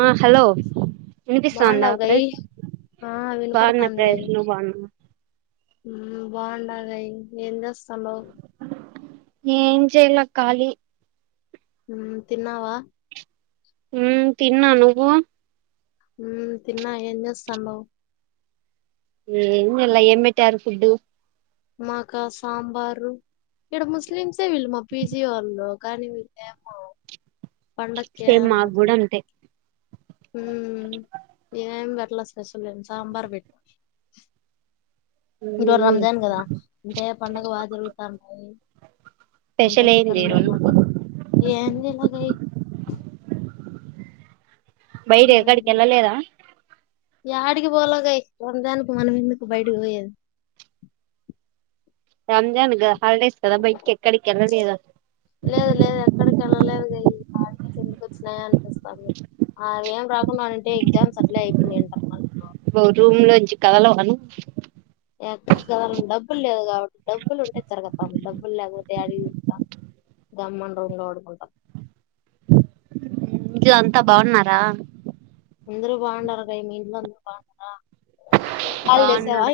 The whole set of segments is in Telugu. ఆ హలో వినిపిస్తాందా బాగుండవు అప్రె గయి ఆ బాన్న వినపడతాంది గయి ఫ్రెండ్స్ నువ్ బాన్న మ్మ్ బాన్న లే ఏం చేస్తన్నావ్ ఏం చేయలే కాళీ మ్మ్ తిన్నావా మ్మ్ తిన్నా నువ్వు మ్మ్ తిన్నా ఏం చేస్తన్నావ్ ఏం చేయలే ఏం పెట్టారు ఫుడ్డు మాకా సాంబారు ఇడ ముస్లిమ్సే వీళ్ళు మా పీజీ వాళ్ళు కానీ [inaudible] హే ఏం మాగ్గూడ పెట్లా అంతే మ్మ్ ఏం పెట్టలే స్పెషల్ ఏం సాంబార్ పెట్ ఈరోజు మ్మ్ రంజాన్ కదా అంటే పండగ బాగా జరుగుతాంది అంత స్పెషల్ ఏంది ఈ చికెన్లు, రోజు మటన్ ఏం తినలే అ బయట ఎక్కడికెళ్ళలేరా యాటికి పోలేదు ఏయ్ [unintelligible] మనం ఎందుకు బయటికి పోయేది రంజాన్గా పాటిస్తారా బయటికి ఎక్కడికి ఎల్లలేదా పోలే అండి ఆటికి ఒచ్చిన, ఈటికొచ్చినగానే అనిపిస్తంది అ ఏం రాకుండా అంటే ఎగ్జామ్ సెటిల్ అయిపోయింది అంట నువ్ రూమ్ లో నుంచి కదలవా నువ్ ఏం తీసుకోవాలో డబ్బులు లేవు డబ్బులు ఉంటే తిరుగుతాం. డబ్బులు లేకపోతే యాడికి తిరుగుతాం గమ్మున రూంలో పడుకుంట ఇంకేం అంతా బాగున్నారా అందరూ బాగున్నారు. [inaudible] అంతా బాగున్నారు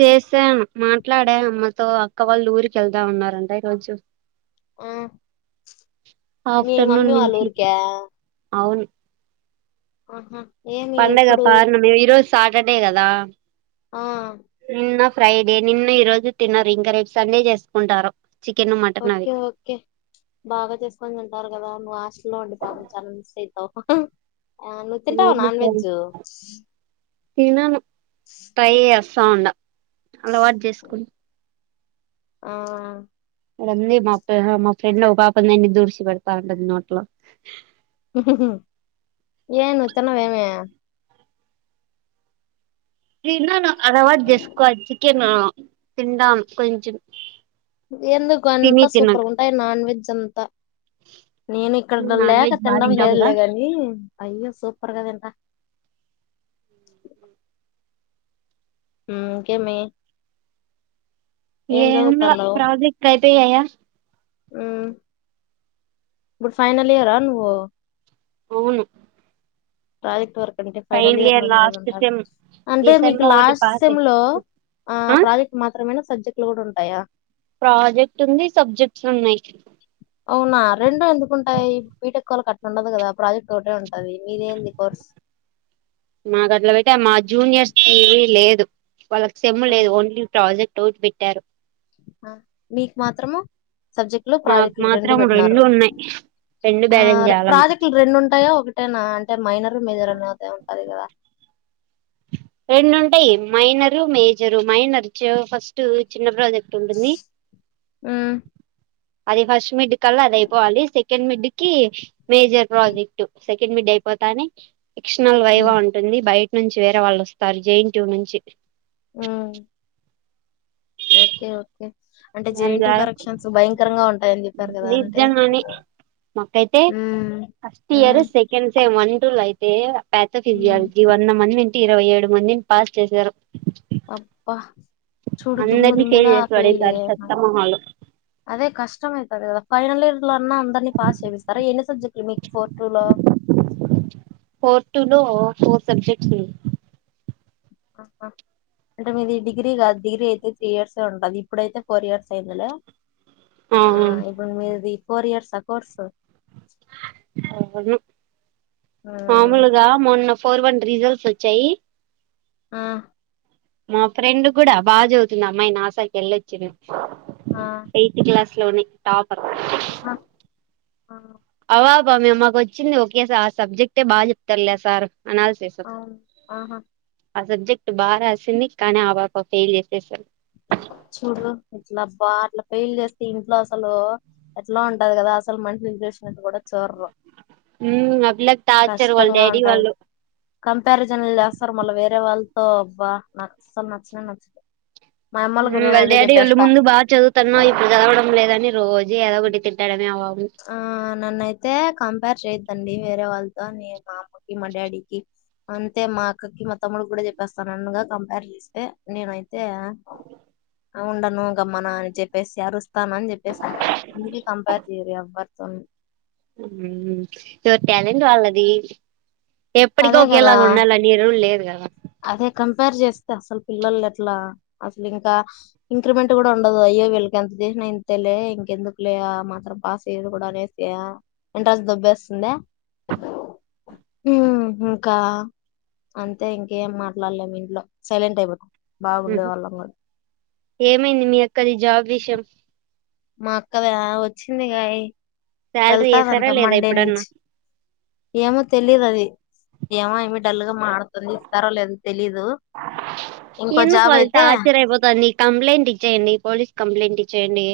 చేసాను మాట్లాడే అమ్మతో అక్క వాళ్ళు ఊరికి వెళ్తా అన్నారంట ఈ రోజు ఆ మీ మమ్మీ ఆఫ్టర్నూన్ వాళ్ళ నుంచి ఊరికా అవును మ్మ్ హ్మ్ పండగ పార్ణం ఈరోజు సాటర్డే కదా ఆ నిన్న ఫ్రైడే నిన్ను ఈ రోజు తిన్నది. ఇంకా రేపు సండే చేసుకుంటారు చికెన్ మటన్ అవి ఓకే ఓకే బాగా చేసుకొని తింటారు కదా నువ్వు హస్టల్లో ఉంటావు [unintelligible] ఆ నువ్ తింటావా నాన్ వెజ్ తినను ట్రై చేస్తా ఉన్నా అలవాటు చేసుకుం ఆ ఇగన్ని మా ఫె మా ఫ్రెండ్ ఒక పాపనిన్ని దూడ్చి పెడతావుంటది నోట్లో ఏ ను తినవేమి నెన్ను న అలవాటు జెస్కోవాలి చికెన్ తింటాం కొంచం ఎందుకు అంతా సూపర్గ ఉంటాయి నాన్ వెజ్ అంతా నేను నువ్వు ఇక్కడ నాన్ లేక వెజ్ బాగా తినడం తింటావు లేదు కదా లే గని అయ్యే సూపర్గ తింట చె మ్మ్ కేమి ఏందో ప్రాజెక్ట్లయిపోయాయ ఉమ్, ఫైనల్ ఇయరా నువ్? అవును ఫైనల్ ఇయర్ లాస్ట్ సెమ్ ఈ అంటే సెమ్ మీకు ఒకటి లాస్ట్ పాస్ సెమ్ అయి లో ఆ ప్రాజెక్ట్ మాత్రమేనా సబ్జెక్ట్లు గూడ ఉంటాయా? ప్రాజెక్ట్ ఉంది సబ్జెక్ట్స్ ఉన్నయి అవునా రెండు ఎందుకుంటాయి, బీటెక్ వాళ్ళకట్లుండదు గదా ప్రాజెక్ట్ ఒకటే ఉంటు మా దగ్గరైతే మా జూనియర్స్ కి లేదు వాళ్ళకి సెమ్ము లేదు ఓన్లీ ప్రాజెక్ట్ ఒకటి బెట్టారు. హ మీకు మాత్రము సబ్జెక్టులు, మాకు ప్రాజెక్టులు రెండు మాత్రం బెట్టినారు. ఉన్నాయి రెండు ఆ బ్యాలెన్స్ రె చేయాల ప్రాజెక్టులు రెండు ఉంటాయా ఒకటేనా అంటే మైనర్ మేజర్ అన్న అదే అదే గదా రెండుంటయి మైనరు, మేజరు. మైనర్ ఫస్ట్ చిన్న ప్రాజెక్ట్ ఉంటుంది ఉమ్ అది ఫస్ట్ మిడ్ అల్లా అదయిపోవాలి, సెకండ్ మిడ్ కి మేజర్ ప్రాజెక్ట్. సెకండ్ మిడ్ అయిపోతానే ఎక్షనల్ వైవా ఉమ్ ఉంటుంది బయట్ వేరే వాల్లోస్తారు జెన్ ఎన్ టి యు నుంచి ఉమ్ ఓకే ఓకే అంటే జె దాని ఎన్ టి యు ద్వారా కరెక్షన్స్ భయంకరంగా ఉంటాయని జెప్పారు గదా అంటే మకైతే ఉమ్ ఫస్ట్ ఇయర్ ఉమ్ సెకెండ్ సెమ్ అన్ టులైతే అయితే ఉమ్ ప్యాథోఫిజియాలజీ వంద మందింటే ఇరవై ఏడు మందిన్ పాస్ చేశారు అబ్బా చూడు దుమ్ము అందరినీ దుమ్ము గా చేసి ఫెయిల్ పడేసారు జేస్ చెత్త నారు మొహాలు అదే కష్టం అయితది గదా ఫైనల్ ఇయర్ లో అన్నా అందరినీ పాస్ చేపిస్తారా ఎన్ని సబ్జెక్ట్లు మీకు ఫోర్ టూ లో? ఫోర్ టూ లో ఫోర్ సబ్జెక్ట్స్ వున్ ఇంక ఆ అంటే మీది డిగ్రీ గాదు డిగ్రీ అయితే త్రీ ఇయర్సే ఉంటది, ఇప్పుడైతే ఫోర్ ఇయర్స్ అయిందిలే ఆ ఇప్పుడు మీది ఫోర్ ఇయర్స కోర్సు మామూలుగ మొన్న ఫోర్ వన్ రిజల్ట్స్ వచ్చాయి ఆ మా ఫ్రెండుగ్గుడా బా చదువుతుందామ్మాయి, నా సా కెళ్ళొచ్చింది ఆ ఎయిత్ క్లాస్ ట్లోనె టాపర్ ఆ ఆ బా బా మేమ్ మాకొచ్చింది ఓకే సార్ ఆ సబ్జెక్టే బా చెప్తర్లే ఆ సార్ అనాలిసిస్ ఆ ఆహా ఆ సబ్జెక్ట్ బా రాసింది కనీ ఆ పాపకు ఫెయిల్ చేసేసారు చూడు ఇట్లబ్బా అట్ల పెయిల్ జేస్తే ఇంట్లో అసలూ ఎట్లా ఉంటది గదా అసలు మంట్ చేసినట్టు గూడ చూడరు ఆ పిల్లకి టార్చర్ వాళ్ళ కష్టంగా డాడీ ఉంటాది వాళ్ళు కంపారిజన్లు జేస్తారు మళ్ళ వేరే వాళ్ కో అబ్బా నాకస్సలు నచ్చనే నచ్చలే ఉమ్ వాళ్ళ డాడీ ఓళ్ళు ముందు బా చదువుతన్నావు, ఇప్పుడు చదవడం లేదని రోజూ ఏదోగటి తిట్టడమ్ ఆ నన్నైతే కం కంపేర్ చేయద్దండి వేరే వాళ్ళతో నీ మా అమ్మకి మా డాడీకి అంతే మా అక్కకి మా తమ్ముడికి కూడ చెప్పేస్తాను అన్నగా కంపేర్ చేస్తే నేనైతే ఉండను గమ్మన అని చెప్పేసి అరుస్తాను అని చెప్పేసి అందుకే కంపేర్ [unintelligible] ఎవరి ట్యాలెంట్ వాళ్ళది ఎప్పటికి అదే కదా ఒకేలాగా ఉండాల నీ రూల్ లేదు కాద అదే కంపేర్ చేస్తే అసలు పిల్లలు ఎట్లా అసలు ఇంకా ఇంక్రిమెంట్ కూడా ఉండదు అ అయ్యో వీళ్ళకి ఎంత చేసినా ఇంతే లే ఇంకెందుకు లే ఆ మాత్రం పాస్ చేయ కూడా అనేసి ఇంట్రెస్ట్ స్తుంద ఇంకా అంతే ఇం ఏం మాట్లాడలేము ఇంట్లో సైలెంట్ అయిపో ఏమైంది మీ అక్కది జాబ్ విషం మా అక్కదా వచ్చింది గాయి శాలరీ వెళ్తాదంట వేసారా లేదా మండే ఇప్పుడన్నా నుంచి ఏమో తెలీదు అది ఏమో అయమ్మి డల్ గా మటతుంది ఇస్తారో లేదు తెలీదు ఇంకో ఎందుకు జాబ్ వాళ్ళు అయితే టార్చర్ అయిపోతుంది కంప్లైంట్ ఇచ్చేయండి పోలీస్ కంప్లైంట్ ఇచ్చేయండి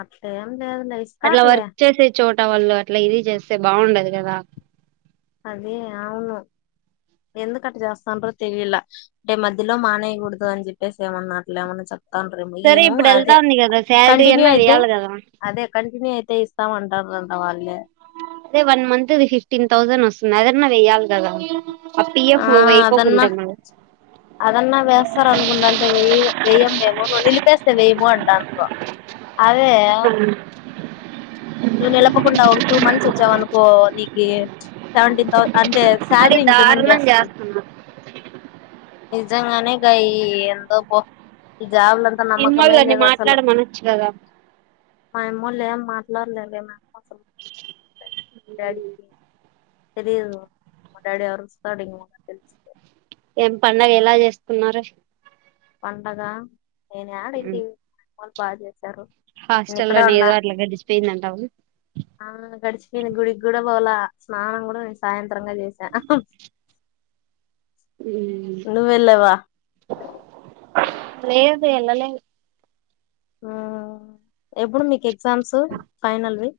అట్లే ఏం లేదులే అట్లా ఇస్తారులే వర్క్ చేసే చోట వాళ్ళు అట్లా ఇది చేస్తే బాగుండదు కదా అదే అవును ఎందుకు అట్ట చేస్తాండ్రో తెలియలా అంటే మధ్యలో మానేయ్యకూడదు అని చెప్పేసి ఏమన్నట్లే ఏమన్నా చెప్ప తండ్రి సరే మిమ్ము ఇప్పుడు వెళ్తా అదే ఉంది కదా శాలరీ కంటిన్యూ అన్నా యితే వేయాలి కదా అదే కంటిన్యూ యితే తే ఇస్తామంటారు అదే వన్ మంత్ ఇది ఫిఫ్టీన్ థౌసండ్ వస్తుంది అదన్నా వెయ్యాల కదా ఆ పిఎఫ్ వయికోకు ఉంటే అదన్నా వేస్తార అనుకుంట అంటే వె వెయ్యము మేము నువ్వు నిలిపేస్తే వెయ్యము అంటాండ్రు అ హు నువ్వు నిలపకుండా ఒక టూ మంత్స్ వచ్చావ అనుకో నీకు సెవెంటీన్ తౌసండ్ అంటే మరి శాలరీ ఇంక్రిమెంట్ దారుణం చేస్తాం చేస్తున్నారు ఇజంగానే గాయి ఎంధో పో జాబ్లంతా నమ్మకమే ఎన్నోళ్ళని లేదు అసలు మాట్లాడమనొచ్చు కదా మా అమ్మోళ్ళు ఏం మాట్లాడలేదే [unintelligible] తెలిదు మా డ్యాడీ అరుస్తాడు ఇంక తెలిస్తే ఏం పండగ ఎలా చేసుకున్నారు పండగ నేన్ యడ ఇంటి మల్ [unintelligible] హాస్టల్ల్లోనే ఏదో అట్లా గడిచిపోయిందంటావ ఆ గడిచపోన్ గుడికి కూడ బోలా స్నానం కూడ సాయంత్రం గ చేస వెళ్ళావా లేదు ఎలలే ఎప్పుడు మీకు ఎగ్జామ్స్ ఫైనల్వి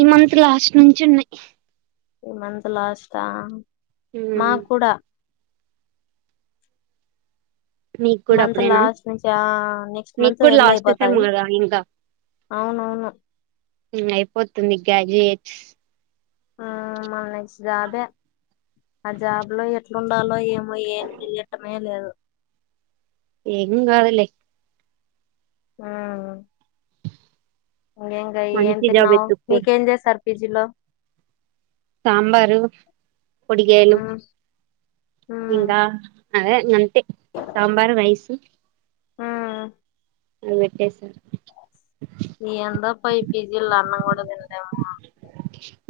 ఈ మంత్ లాస్ట్ నుంచి ఉన్నాయి ఈ మంత్ లాస్ట్ మా కూడ మీకు కూడా మంత్ అప్పుడేనా లాస్ట్ నుంచి ఆ నెక్స్ట్ మీకు మంత్ కూడా ఎండ్ లాస్ట్ సెమ్ అయిపోతాది కదా ఇంకా అవునవును అయిపోతుంది గ్రాడ్యుయేట్ ఆ మా నెక్స్ట్ జాబే ఆ జాబ్ లో ఎట్లుండాలో ఏమో ఏం తెలియటమే లేదు ఎం కాదులే ఆ ఇంగేగా ఏం మంచి జాబ్ తిన్నావు ఎతుక్కో మీకేం చేస్తారు పీజీలో? సాంబారు మ్ ఇంగా అదే ఇంగంతే సాంబారు, రైస్ ఆఁ అవెట్టేసారు ఈ ఎండకు పొయి పీజీలో అన్నం కూడా తినలేమ్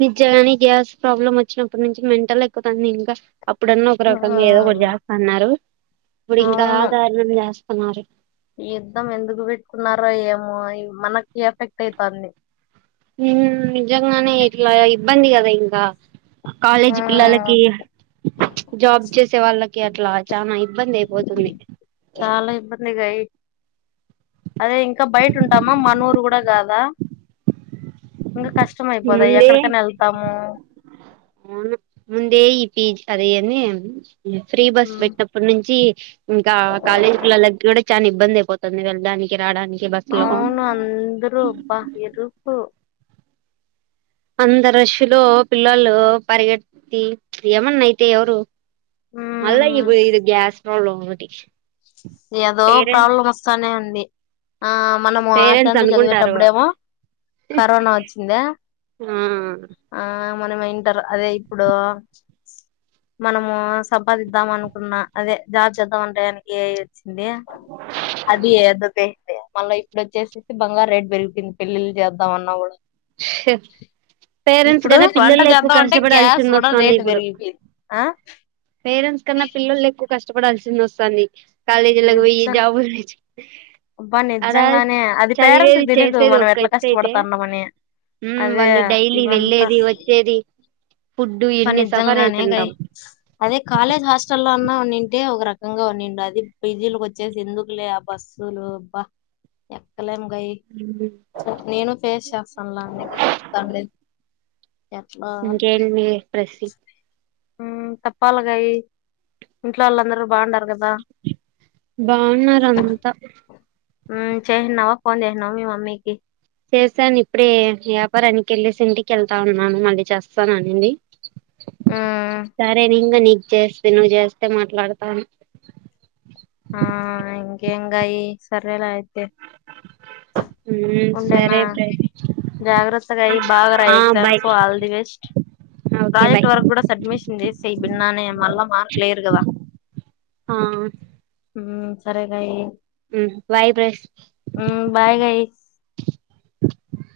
నిజంనే గ్యాస్ ప్రాబ్లమ్ వచ్చినప్పటి నుంచి మెంటల్ ఎక్కుతాంది ఇంక. అప్పుడన్న ఒక రకంగా ఏదో ఒకటి ఉమ్, చేస్తన్నరు, ఇప్పుడు ఇంకా అవును దారుణం చేస్తున్నారు. ఈ యుద్ధం ఎందుకు పెట్టుకున్నారో ఏమో, మనకి ఎఫెక్ట్ ఐతాందీ. హ్మ్ నిజంగానే ఇట్లా ఇబ్బంది కదా ఇంకా. కాలేజీ పిల్లలకి. జాబ్ చేసే వాళ్ళకి అట్లా చానా ఇబ్బంది అయిపోతుంది. చాలా ఇబ్బందిగయి అదే ఇంకా బయట ఉంటామా మానూరూ గూడ గాదా ఇంక కష్టం అయిపోదా ముందే ఎక్కడికన్నా వెళ్తాము. ఫీజ్ అది ఏంది ఫ్రీ బస్ ఉమ్. పెట్టినప్పడి నుంచి. ఇంకా కాలేజీ పిల్లలకి గూడ చాన ఇబ్బంది అయిపోతుంది వెళ్డానికి, రాడానికి. అవును అందరు అబ్బ ఎరుపు. అంత రష్ లో పిల్లలు పరిగెతి ఏమన్నా అయితే ఎవరు. మళ్ళ మ్మ్ ఇపు ఇది గ్యాస్ ప్రాబ్లమ్ ఒకటి. ఏదో పేరెంట్స్ ప్రాబ్లం వస్తానే ఉంది. ఆఁ మనము పేరెంట్స్ ఆత్రంతో అనుకుంటారు చదివేటప్పుడేమో. కరోనా వచ్చిందా ఆ ఆఁ మనం ఇంటర్ అదే ఇప్పుడు మనము సంపాదిద్దాము అనుకున్న అదే జాబ్ చేద్దం అనే టయానికి దే అది ఏద్దదైది మళ్ళ ఇప్పుడు వచ్చేసిది బంగారు రేట్ పెరిగింది పెళ్ళిళ్ చేద్దాం అన్నా గూడ. ష్ పేరెంట్స్ కన్న వంట పిల్లలే ఎక్కువ చేద్దాం అంటే గ్యాస్ కష్టపడాల్సింది కూడా వస్తుంది రేటు ఇప్పుడు. పెరిగిపోయింది ఆ పేరెంట్స్ కన్న పిల్లలు ఎక్కువ కష్టపడాల్సింది వస్తుంది. కాలేజలకు పోయి నిజం జాబులు తెచ్చు అబ్బా ఆడ నిజంగానే అది పేరెంట్స్ చదివేది కి తెలీదు చేసేది మనం ఒక ఎట్లా ఒకటైతే కష్టపడతాన్నామని హ్మ్ అదే వాళ్ళు డైలీ వెళ్ళేది వచ్చేది ఫుడ్ బ్బ ఎన్ని సఫర్ నిజంగానే గాయి అయితుంటాం అదే కాలేజ్ హాస్టల్ లో అన్నా ఉన్నిం అంటే ఒక రకంగా ఉనిండాది పీజీలుకు వచ్చేసి ఎందుకులే ఆ బస్సులు బ్బ ఎక్కలేము. గయ్ నేను ఫేస్ చేస్తా ఉండ్లా పంన్లే ఎట్లా ఏ ప్రెస్సి మ్ తప్పాలగాయి ఇంట్లో వాళ్లందరు బాంగుండ రు కదా బాగున్నారు అంతా హ్మ్ చేసినవా ఫోన్ చేసినావ మీ మమ్మీకి? చేశాను ఇప్పుడే వ్యాపారానికెళ్ళేసి ఇంటికి వెళ్తా ఉన్నాను మళ్ళీ చేస్తాననింది. మ్మ్ సరే నేన్గూడ నీక్ చేస్తే నువ్వు జేస్తే మాట్లాడతాను. ఆ ఇంకేం గాయి సరేలే అయితే. హ్మ్ సరే ఫ్రెం జాగ్రత్త గాయి బాగ రాయి exam all the best. Okay bye project work గూడ సడ్మిషన్ జేస్సేయ్ బిన్నానే మళ్ళ మార్కులెయ్యరు గదా. ఆఁ హ్మ్ సరే గాయ్ బాయ్ ప్రెస్ హమ్ బాయ్ గాయ్.